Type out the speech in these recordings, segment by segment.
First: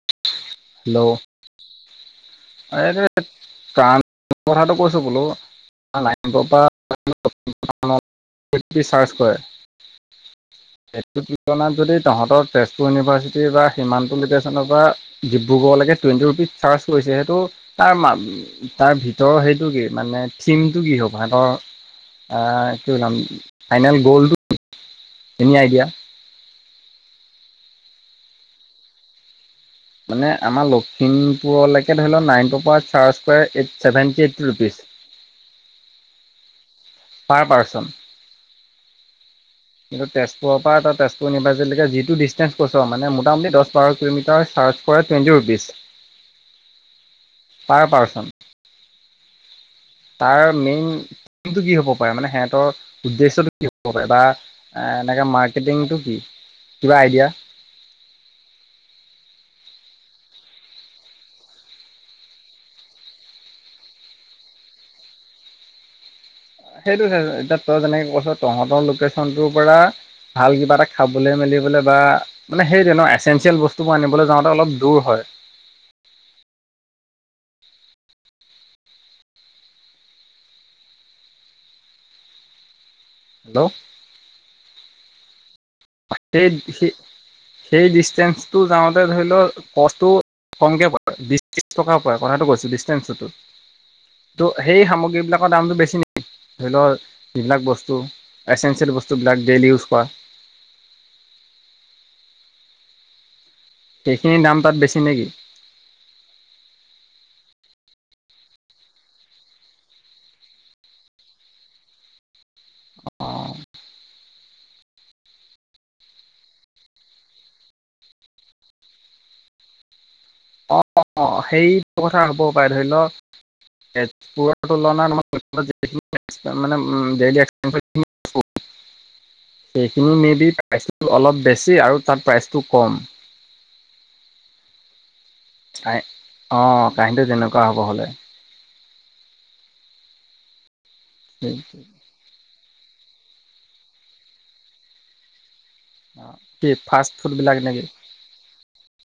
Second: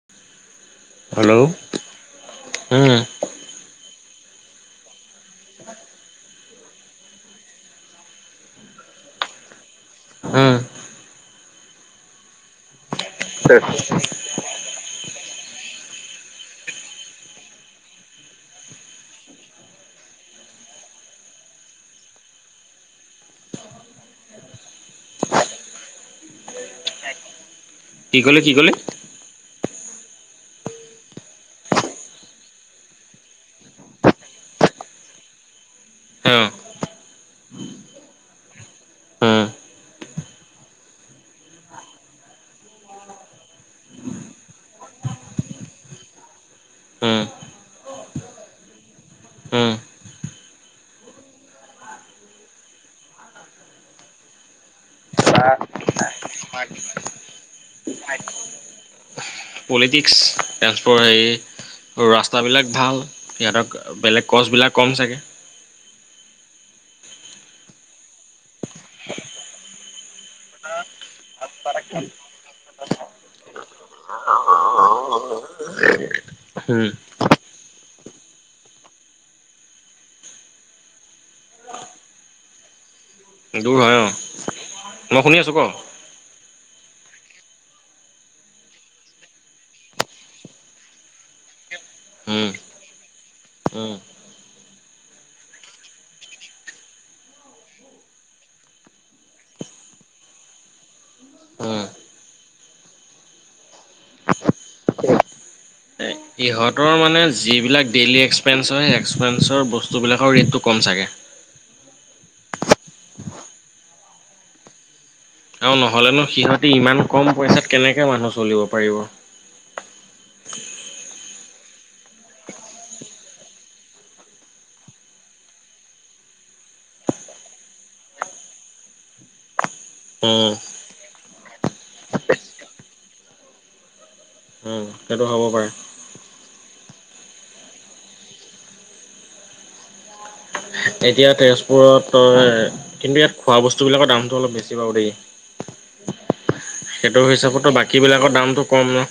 [inaudible] Hello, উম এইটো কান কথাটো কৈছোঁ বোলো। চাৰ্চ কৰে [unintelligible] উম। সেইটো তুলনাত যদি তহঁতৰ তেজপুৰ ইউনিভাৰ্চিটিৰ বা সীমান্ত লোকেশ্যনৰ পৰা ডিব্ৰুগড়লৈকে টুৱেণ্টি ৰুপিজ চাৰ্জ কৰিছে সেইটো তাৰ তাৰ ভিতৰৰ সেইটো কি মানে থিমটো কি হ'ব সেহঁতৰ? আহ কি বনাম ফাইনেল গ'লটো এনে আই দিয়া। কি ক'লে কি ক'লে? মানে আমাৰ লখিমপুৰলৈকে ধৰি ল নাৰায়নপুৰ পৰা চাৰ্জ লয় seventy eight rupees. Uh per person. Um কিন্ত তেজপুৰৰ পৰা এটা তেজপুৰ ইউনিভাৰ্চিটি লৈকে যিটো ডিষ্টেন্ঞ্চ কৈছোঁ মানে মোটামুটি দহ বাৰ কিলোমিটাৰ চাৰ্চ টুৱেণ্টি ৰুপিছ। উম পাৰ পাৰ্চন। উম তাৰ মেইনটো কি হ'ব পাৰে মানে সিহঁতৰ উদ্দেশ্যটো কি হ'ব পাৰে বা আহ এনেকে মাৰ্কেটিংটো কি? কিবা আইডিয়া [unintelligible] [unintelligible] পলিটিক্স ট্ৰেসফৰ হেৰি আৰু ৰাস্তাবিলাক ভাল সিহঁতক বেলেগ কছবিলাক কম চাগে। সেইটোহে এতিয়া তই যেনেকে কৈছ তহঁতৰ লোকেশ্যন টোৰ পৰা ভাল কিবা এটা খাবলৈ মেলিবলৈ বা মানে সেইটো ন এচেঞ্চিয়েল বস্তুবোৰ আনিবলৈ যাওঁতে অলপ দূৰ হয়। [unintelligible] হম। হেল্ল' দূৰ হয় অ মই শুনি আছোঁ ক? সেই স সেই ডিষ্টেঞ্চটো যাওঁতে ধৰি লওক কষ্টটো কমকে বাৰু বিশ ত্ৰিশ টকাৰ পৰে উম কথাটো কৈছো ডিষ্টেঞ্চটো। উম। ত' সেই সামগ্ৰী বিলাকৰ দামটো বেছি নি ধৰি লওক যিবিলাক বস্তু এচেঞ্চিয়েল বস্তুবিলাক ডেইলি ইউজ কৰা। উম সেইখিনিৰ দাম তাত বেছি নেকি? ইহঁতৰ মানে যিবিলাক ডেইলী এক্সপেঞ্চৰ সেই এক্সপেঞ্চৰ বস্তুবিলাকৰ ৰে'টটো কম চাগে। অ। অ নহলেনো সিহঁতে ইমান কম পইচাত কেনেকৈ মানুহ চলিব পাৰিব। অ অ সেইটো কথা হ'বও পাৰে ধৰি লওক [unintelligible] সেইখিনি মেবি উম প্ৰাইচটো অলপ বেছি আৰু তাত প্ৰাইচটো কম। উম সেইটো হ'ব পাৰে। অ কাহিনীটো তেনেকুৱা হ'ব হ'লে। এতিয়া তেজপুৰত তই আৰু ইয়াত খোৱা বস্তুবিলাকৰ দামটো অলপ বেছি বাৰু দেই। অ। সেইটো হিচাপতো বাকী বিলাকৰ দামতটো কম ন।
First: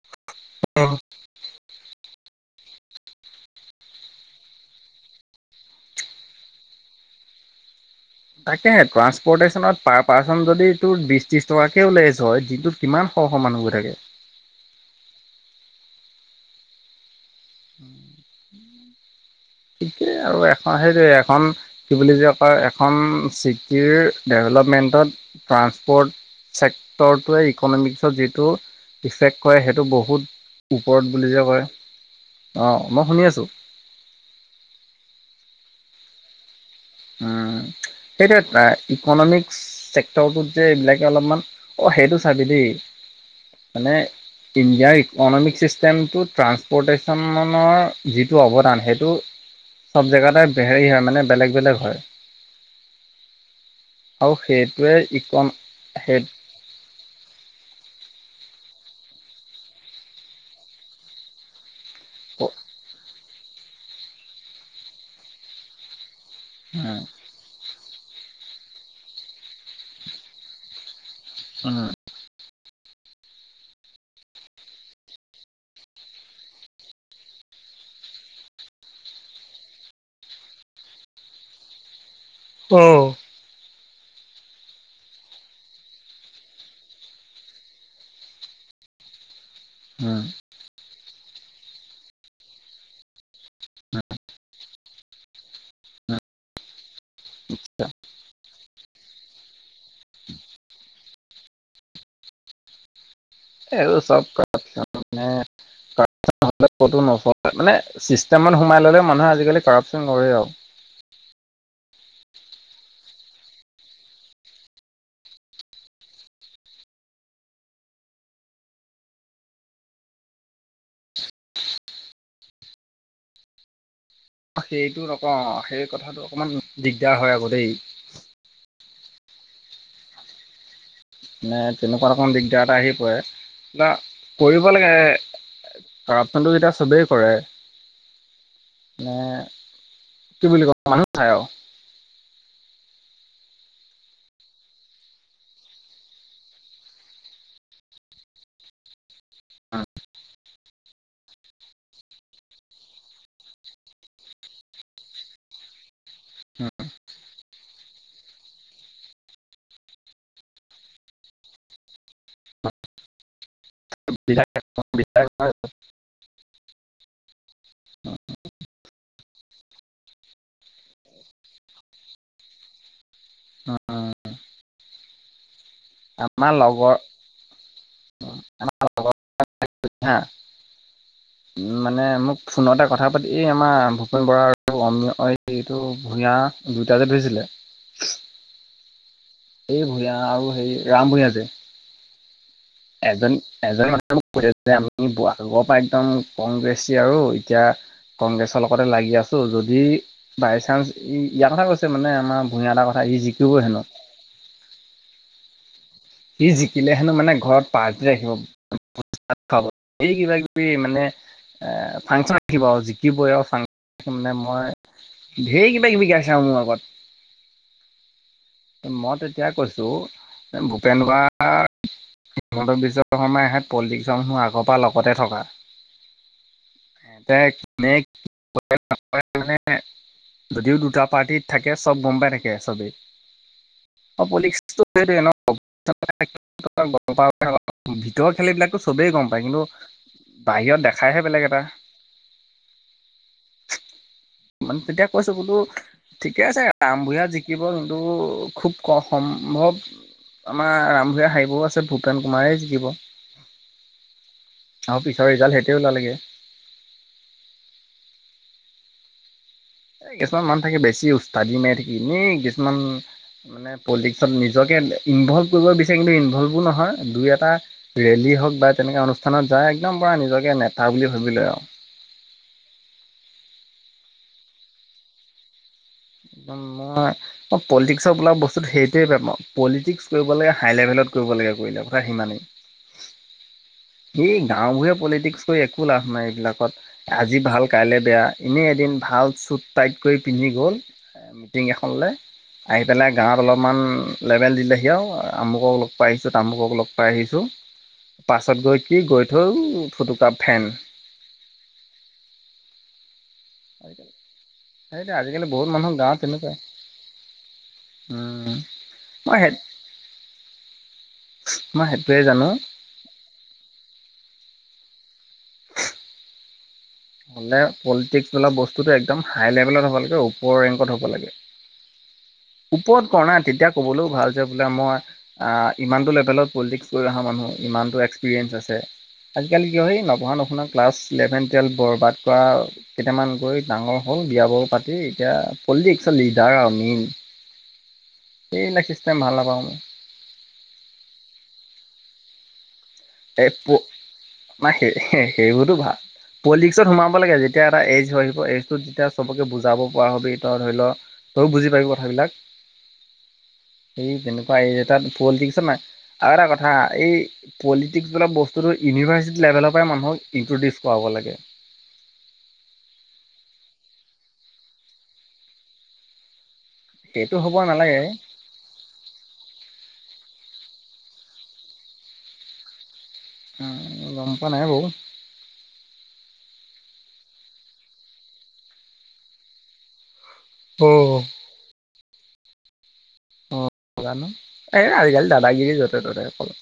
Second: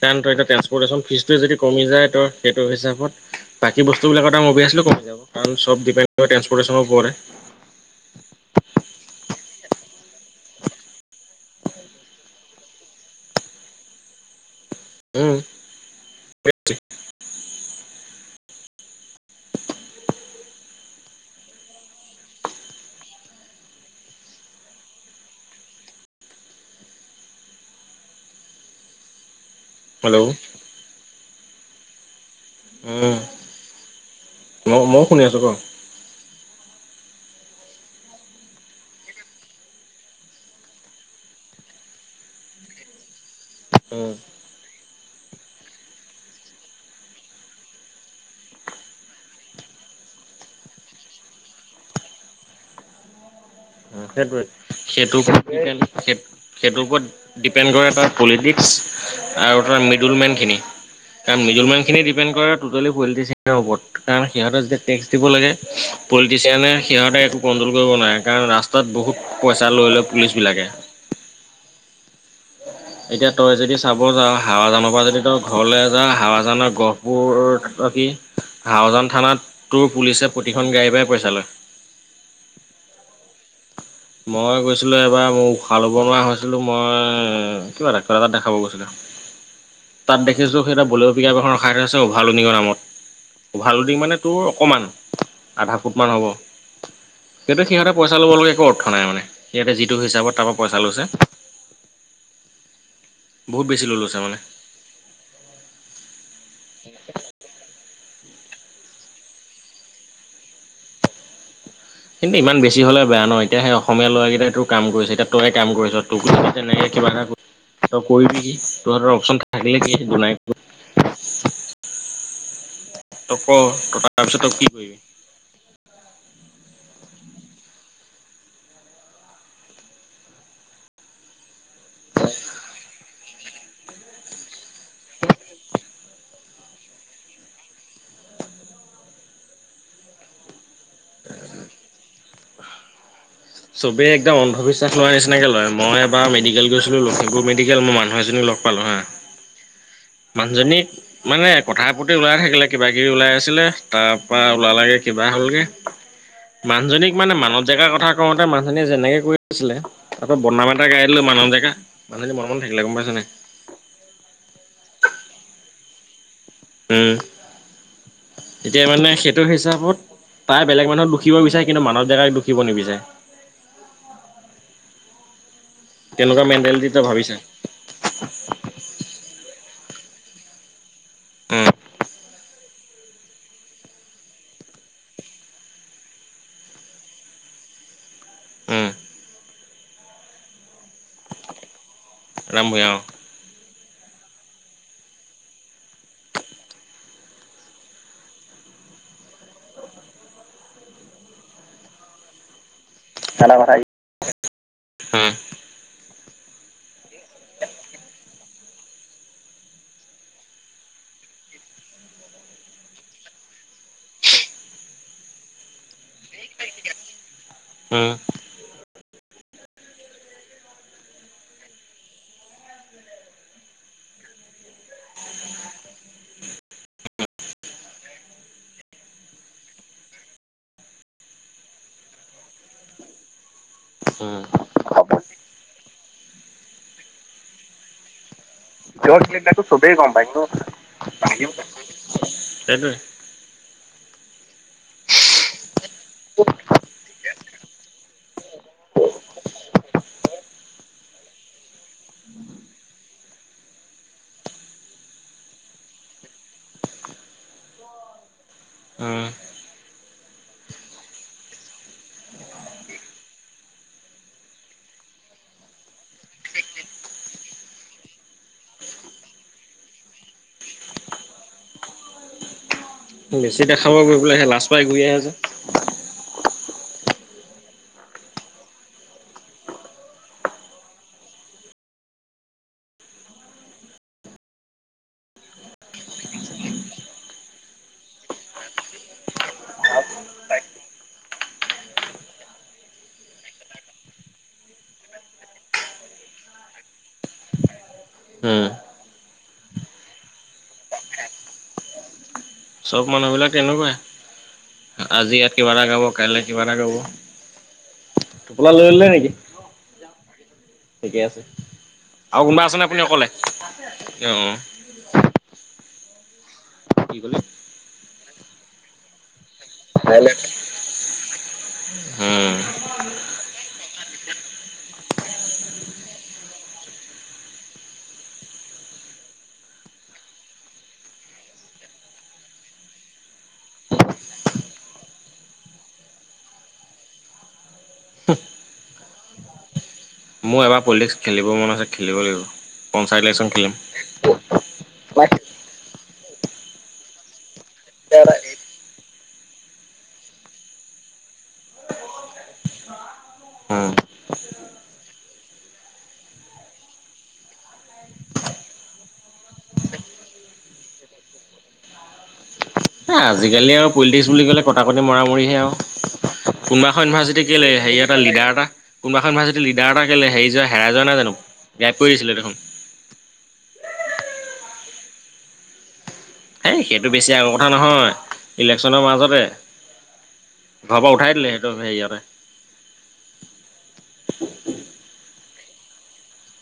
কাৰণ তই ট্ৰেন্ছপৰ্টেশ্যন ফিজটো যদি কমি যায় ত সেইটো হিচাপত বাকী বস্তু বিলাকৰ দাম অবিএছলি কমি যাব। কাৰণ চব ডিপেণ্ড কৰে ট্ৰৰ্টেশনৰ ওপৰত। তাকেহে ট্ৰা্সপৰ্টেশ্যনত পাৰ পাৰ্চন যদি এইটো বিশ ত্ৰিশ টকাকেও লেজ হয় যিটো। কিমান শ শ মানুহ গৈ থাকে। উম, ঠিকেই আৰু এখন সেইটোৱেই এখন, কি বুলি যে, কয়? এখন, চিটিৰ ডেভলপমেন্টত, ট্ৰান্সপ'ৰ্ট চেক্টৰটোৱে, ইকনমিক্সত যিটো ইফেক্ট কৰে। সেইটো, হেল্ল' বহুত ওপৰত বুলি যে কয়, অ'! মই শুনি আছোঁ। অ মই শুনি আছো ক? উম সেইটো ইকনমিক্স চেক্টৰটোত যে এইবিলাকে অলপমান অ সেইটো চাবি দেই মানে। ইণ্ডিয়াৰ ইকনমিক ছিষ্টেমটো, ট্ৰান্সপৰ্টেশ্যনৰ, যিটো অৱদান, সেইটো চব জেগাতেই হেৰি, হয়। মানে, বেলেগ বেলেগ হয়। আৰু সেইটোৱে! সেইটো ইকন ওপৰতে, সে সেই সেইটোৰ ওপৰত, ডিপেণ্ড কৰে তাৰ, পলিটিক্স আৰু তাৰ, মিডল মেন খিনি। কাৰণ, মিডল মেন খিনি ডিপেণ্ড কৰে। টোটেলি, পলিটিচিয়ান [unintelligible] কাৰণ সিহঁতে যেতিয়া, টেক্স দিব লাগে, পলিটিচিয়ানে, অ'। সিহঁতে একো কণ্ট্ৰল কৰিব নোৱাৰে। কাৰণ, ৰাস্তাত বহুত পইচা লৈ লয়, পুলিচ বিলাকে। উম! এতিয়া, তই যদি চাব যাওঁ! হাৱাজানৰ পৰা, যদি তই ঘৰলৈ যাওঁ, হাৱাজানৰ গ [unintelligible] অ'! কি? হাৱাজান থানাত তোৰ, পুলিচে প্ৰতিখন গাড়ীৰ পৰা পইচা লয়। অ'! মই গৈছিলোঁ এবাৰ। মোৰ উশাহ ল'ব নোৱাৰা হৈছিলোঁ। মই, কিবা এ, কিবা এটা দেখাব গৈছিলোঁ। [inaudible] তাত দেখিছোঁ, সেই তাত, বলেৰো পীকআপ ৰখাই থৈছে, অভাৰ লোডিং ৰ নামত। অভাৰলোডিং মানে, তোৰ অকণমান, আধা ফুটমান হ'ব। সেইটো, সিঁহতে, পইচা ল'ব লাগে ক'ত? নাই মানে, সিহঁতে যিটো হিচাপত, তাৰপা পইচা লৈছে বহুত বেছি লৈ এইবোৰ লৈছে চব মানে। কথা মানে ক'তো নচলে। মানে, চিষ্টেমত সোমাই ল'লে, মানুহে আজিকালি কাৰোপচন ধৰে আৰু। কিন্তু, ইমান বেছি হ'লে বেয়া ন'! এতিয়া, সেই অসমীয়া ল'ৰাকেইটাই তোৰ কাম কৰিছে। এতিয়া তই কাম কৰিছ। ত' তেনেকে, কিবা এটা তই কৰিবি? তোৰ হাতত অপচন থাকিলে, কি দুনাই তই ক'? [unintelligible] কি কৰিবি? সেইটো নকওঁ। সেই, কথাটো অকমান দিগদাৰ হয়, আকৌ দেই। এ, তেনেকুৱাত অকন দিগদাৰ এটা আহি পৰে। বা কৰিব লাগে। কাৰোপচনটো যেতিয়া, চবেই কৰে। মানে, কি বুলি কয়! মানুহ নাই আৰু। চবেই একদম অন্ধবিশ্বাস লোৱা নিচিনাকে লয়। মই এবাৰ মেডিকেল গৈছিলোঁ, লখিপুৰ মেডিকেল। মই মানুহ এজনীক লগ পালোঁ হা। [inaudible] মানুহজনী মানে, কথা প্ৰতি ওলাই থাকিলে, কিবা কিবি ওলাই আছিলে। তাৰপৰা ওলালেগে, কিবা হ'লগে। মানুজনীক মানে, মানুহ জেগাৰ কথা কওঁতে, মানুহজনীয়ে যেনেকে কৰি দিছিলে। তাৰপা, বদনাম এটা গাই দিলে, মানুহবিলাকে। মানুহজনী মনে মনে থাকিলে, গম পাইছ নাই? [unintelligible] উম! এতিয়া মানে, সেইটো হিচাপত তাই বেলেগ মানুহক দুখিব বিচাৰে। কিন্তু, মানব ডেকাক দুুখিব নিবিচাৰে। অ'! [unintelligible] তেনেকুৱা আমাৰ মেণ্টেলিটি লগৰ, তই ভাবি চা আমাৰ লগৰ [unintelligible] উম মানে, মোক ফোনতে কথা পাতি, এ, আমাৰ ভূপেন বৰা আৰু অমিয়, এই এইটো, ভূঞা দুয়োটাকে ধৰিছিলে। উম! এই, ভূঞা আৰু হেৰি, ৰাম ভূঞা যে। ৰাম ভূঞা, অ'! এজন এজনো কয় যে আমি আগৰ পৰা একদম কংগ্ৰেছি আৰু এতিয়া কংগ্ৰেছৰ লগতে লাগি আছো যদি বাইচান্স ই ইয়াৰ কথা কৈছে মানে আমাৰ ভূঞা দা কথা আজি জিকিব হেনো উম সি জিকিলে, হেনোঁ মানে, ঘৰত পাৰ্টি ৰাখিব। [unintelligible] ধেই কিবা কিবি মানে, ফাংচন ৰাখিব আৰু জিকিবই আৰু। ফাংচন ৰাখি মানে, মই ধেই কিবা কিবি গাইছে আও মোৰ আগত উম মই তেতিয়া কৈছো এ ভূপেন বৰা হিমন্ত বিশ্ব শৰ্মাই হে পলিটিক্সসমূহ আগৰ পৰা লগতে থকা কোনে কি কাম কৰে মানে যদিও দুটা পাৰ্টিত থাকে চব গম পাই থাকে চবেই অ উম পলিক্সটো সেইটোৱে ন ভিতৰৰ খালি এইবিলাক টো চবেই ভিতৰৰ গম পায় কিন্তু খিনিকো চবেই গম পায় কিন্তু বাহিৰত দেখাইহে বেলেগ বাহিৰত এটা সেইটোৱে মানে তেতিয়া কৈছো বোলো ঠিকে আছে ৰামভূঞা জিকিব যোনটো খুব ক সম্ভৱ আমাৰ ৰামভূঞা হাৰিবও আছে ভূপেন কুমাৰে জিকিব আৰু পিছৰ ৰিজাল্ট সেটোয়ে ওলালেগে উম এ কিছুমান মানুহ থাকে বেছি উষ্টাদি মাৰি থাকি এনেই কিছুমান মানে পলিটিক্সত নিজকে ইনভল্ভ কৰিব বিচাৰে কিন্তু ইনভল্ভো নহয় দুই এটা ৰেলী হওক বা তেনেকে অনুষ্ঠানত যাই একদম পুৰা নিজকে নেতা বুলি ভাবি লৈ আও বেছি দেখাব গৈ পেলাই হে লাজ পাই ঘূৰি আহে যে একদম মই মই পলিটিক্সৰ বোলা বস্তুটো সেইটোৱেই বেয়া পাও পলিটিক্স কৰিব লাগে হাই লেভেলত কৰিব লাগে কৰিলে কথা সিমানেই এই গাওবোৰে পলিটিক্স কৰি একো লাভ নাই এইবিলাকত আজি ভাল কাইলে বেয়া এনেই এদিন ভাল চুট টাইট কৰি পিন্ধি গল এ মিটিং এখনলে আহি পেলাই গাঁৱত অলপমান লেভেল দিলেহি আও আমুকক লগ পাই আহিছো তামুকক লগ পাই আহিছো পাছত উম গৈ কি গৈ থৈ ও ফুটুকা ফেন চব মানুহ বিলাক তেনেকোৱাই সেইটোৱে আজি আজিকালি ইয়াত বহুত কিবা এটা মানুহ গাব গাঁৱত কাইলে তেনেকুৱাই কিবা এটা গাব উম টোপোলা লৈ ললে নেকি মই সেই ঠিকে আছে মই সেইটোৱে আও জানো কোনোবা আছে নে আপুনি অক'লে আছে আছে অ অ উ কি ক'লে? হলে পলিটিক্স বোলা বস্তুতো একদম হাই লেভেলত হ'ব লাগে ওপৰ ৰেংকত হ'ব লাগে হু ওপৰত কৰ না তেতিয়া ক'বলৈও ভাল যে বোলে মই আহ ইমানটো লেভেলত পলিটিক্স কৰি অহা মানুহ ইমানটো এক্সপিৰিয়েঞ্চ আছে আজিকালি কি হয় সেই নপঢ়া নুশুনা ক্লাছ ইলেভেন টুৱেল্ভ বৰবাদ কৰা কেইটামান গৈ ডাঙৰ হ'ল বিয়া বাৰু পাতি এতিয়া পলিটিক্স লিডাৰ আৰু মেইন সেইবিলাক চিষ্টেম ভাল নাপাও মই মোৰ এবাৰ পলিটিক্স খেলিব মন আছে খেলিব লাগিব পঞ্চায়ত ইলেকশ্যন এই খেলিম। পো সে সেইবোৰতো ভাল পলিটিক্সত সোমাব লাগে যেতিয়া এটা এজ হৈ আহিব এইজটোত যেতিয়া চবকে বুজাব পৰা হবি ত ধৰি ল তয়ো বুজি পাবি কথাবিলাক উম, এই তেনেকোৱা এটাত পলিটিক্সে নাই আৰু এটা কথা এই পলি টিক্স বোলা বস্তুটো ইউনিভাৰ্চিটি লেভেলৰ পৰাই মানুহক ইণ্ট্ৰডিউচ কৰাব লাগে এ আজিকালি আৰু পলিটিক্স বুলি ক'লে কটাকটি মৰা মৰিহে আও। কোনোবাখন সেইটো ইউনিভাৰ্চিটি হ'ব কেলে হে নালাগে এটা লিডাৰ এটা। কোনোবা এখন ইউনিভাৰ্চিটিৰ লিডাৰ এটা কেলে হেৰি যোৱা হেৰাই যোৱা নহয় জানো গাইফ কৰি দিছিলে দেখোন। গম পোৱা নাই বাৰু হেই সেইটো বেছি আগৰ কথা নহয় ইলেকশ্যনৰ মাজতে। অ ঘৰ পা উঠাই দিলে সেইটো সেয়াৰে অ জানো এই আজিকালি দাদাগিৰি য'তে ত'তে কলো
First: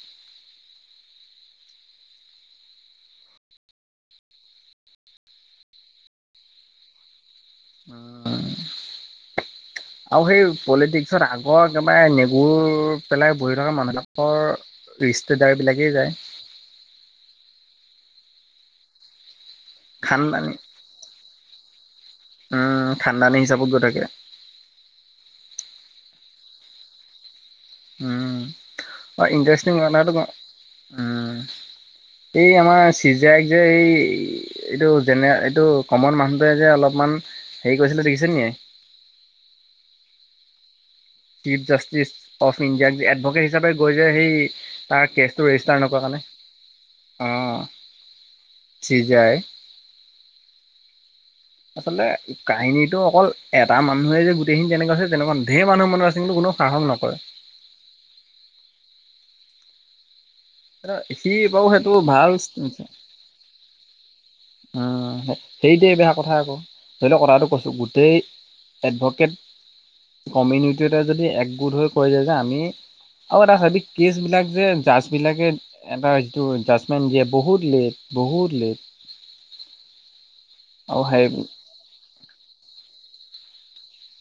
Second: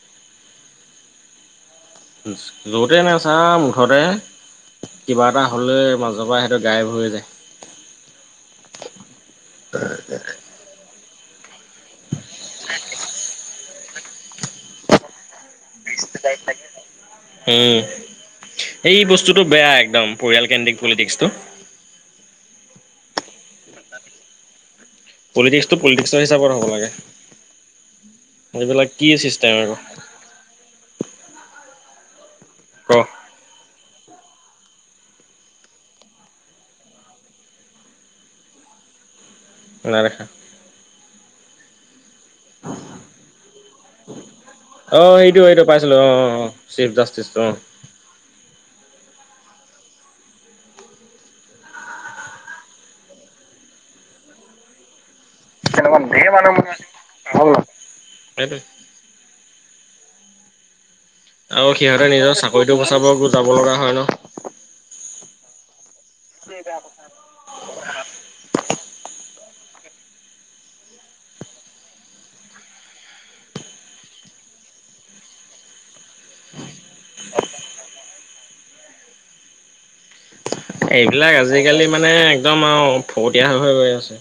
যৌতে নাই চা মুঠতে কিবা এটা হলে মাজৰ পৰা সিহটো গাইভ হৈ যায়। আৰু সেই পলিটিক। তাৰপিছত আগৰ একেবাৰে নেগুৰ পেলাই বহি থকা মানুহবিলাকৰ, ৰিস্তদাৰ বিলাকেই যায়। উম এই বস্তুতটো বেয়া একদম পৰিয়াল খানদানী কেন্দ্ৰিক পলিটিক্স টো, উম খান্দানি হিচাপত গৈ থাকে। পলিটিক্সটো পলিটিক্স হিচাপ হব লাগে। উম, এইবিলাক কি চিষ্টেম আৰু ইন্টাৰেষ্টিং [unintelligible] উম এই ক আমাৰ চি, যেক যে এই এইটো যেনে এইটো কমন মানুহটোৱে যে অলপমান, হেৰি কৰিছিলো দেখিছে নি? নাই দেখা। চিফ জাষ্টিচ অফ ইণ্ডিয়াক যে এডভকেট হিচাপে গৈ যে সেই, অ তাৰ সেইটো কেছটো সেইটো ৰেজিষ্টাৰ পাইছিলো নকৰা অ কাৰণে অ অ চিফ জাষ্টিচটো অ, চি যায়, আচলতে কাহিনীতটো অকল এটা মানুহে যে গোটেইখিনি যেনেকা আছে তেনেকুৱা, ধেৰ মানুহ তেনেকুৱা মানুহ আছে ধেৰ কিন্তু কোনো মানে সাহস নকৰে। সেইটোৱে। সি, বাৰু আৰু সেইটো সিহঁতে ভাল নিজৰ উম চাকৰিতটো বচাব যাব লগা হয় ন। উম সেইটোৱে বেয়া কথা আকৌ ধৰি লওক কথাটো কৈছো গোটেই, এডভকেট কমিউনিটি যদি একগোট হৈ কৈ যায় যে আমি। আৰু এটা হেবিত কেচ বিলাক যে জাজ বিলাকে। এটা যিটো জাজমেন্ট দিয়ে বহুত লেট বহুত লেট। আৰু সেই এইবিলাক আজিকালি মানে একদম আৰু ফকটীয়া হৈ হৈ গৈ আছে।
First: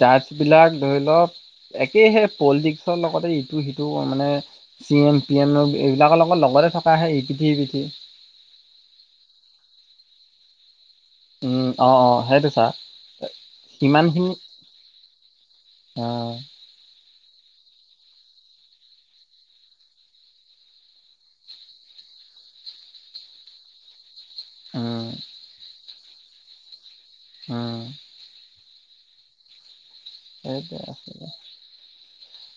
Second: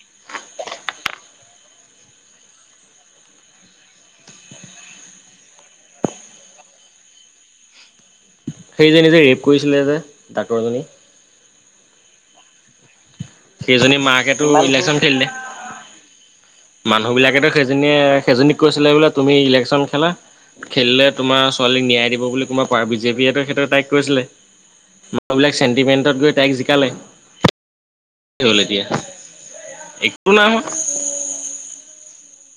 জাজ বিলাক ধৰি লওক। একেহে পলিটিক্সৰ লগতে ইটো সিটো মানে। চি এম পি এম এইবিলাকৰ লগত লগৰে থকা সেই ই পিঠি সি পিঠি, সেইজনী যে ৰেপ কৰিছিলে যে ডাক্তৰ জনী। উম অ অ সেইটো চা। সেইজনী সিমানখিনি মাকেতো ইলেকচন খেলিলে। অ মানুহ বিলাকেতো সেইজনীয়ে সেইজনীক কৈছিলে বোলে তুমি ইলেকচন খেলা। খেলিলে তোমাৰ ছোৱালীক ন্যায় দিব বুলি কোনোবা পাৰ বিজেপি এতায়ে সেই তাইক কৈছিলে। উম মানুহবিলাক চেন্টিমেন্টত গৈ তাইক জিকালে। উম। কি হল এতিয়া। একো নাই হোৱা সেইটোৱে।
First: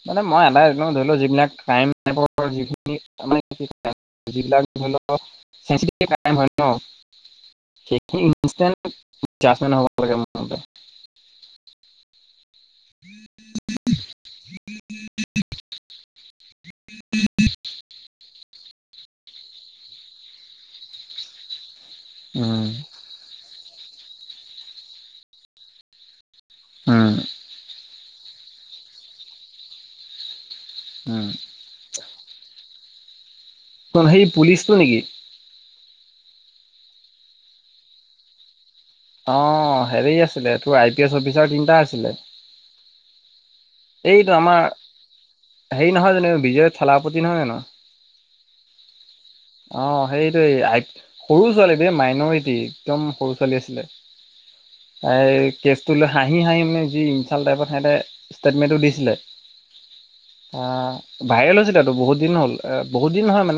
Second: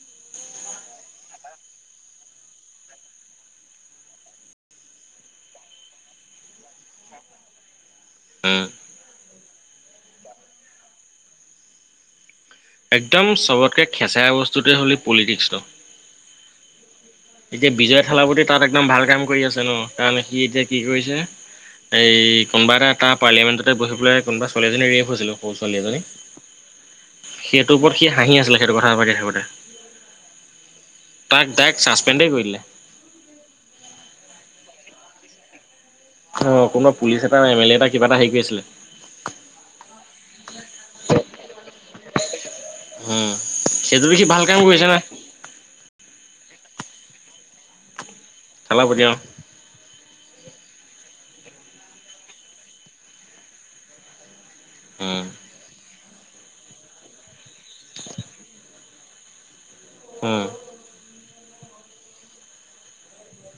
মানে মই এটাই এক ধৰি লও যিবিলাক কাইম [unintelligible] যিবিলাক ধৰি ল চেনচিটিভ ক্ৰাইম হয় ন। সেইখিনি উম [unintelligible] হ'ব লাগে মোৰ মতে। একদম চবতকে খেঁচেৰা বস্তুটোৱে হ'ল পলিটিক্সটো। এতিয়া বিজয় থালাপতি তাত একদম ভাল কাম কৰি আছে ন কাৰণ সি এতিয়া কি কৰিছে- এই উম। কোনোবা এটা তাৰ পাৰ্লিয়ামেণ্টতে বহি পেলাই কোনোবা ছোৱালীজনী ৰেপ হৈছিলো সৰু ছোৱালী এজনী, উম, সেইটোৰ ওপৰত সি হাঁহি আছিলে সেইটো কথা কৈ থাকোতে। উম, তাইক ছাছপেণ্ডেই কৰি দিলে। ত'সেই পুলিচটো নেকি? অ কোনোবা পুলিচ এটা এম এলে এটা কিবা এটা হেৰি কৰি আছিলে। অ, হেৰি আছিলে তোৰ আই পি এছ অফিচাৰ তিনিটা আছিলে। উম, সেইটোতো সি এইটো ভাল কাম আমাৰ কৰিছে না। হেৰি নহয় জানো বিজয় থালাপতি নহয় জানো? থালাপতি অহ। অ, সেইটোৱে সৰু ছোৱালী বে মাইনৰিটি একদম সৰু ছোৱালী আছিলে। [inaudible] উম, তাইৰ কেচটো লে হাঁহি -হাঁহি মানে যি ইনচাল টাইপত সিহঁতে ষ্টেটমেন্টটো দিছিলে। উম। আহ, ভাইৰেল হৈছেতো বহুত দিন হ'ল এ বহুত দিন নহয় মানে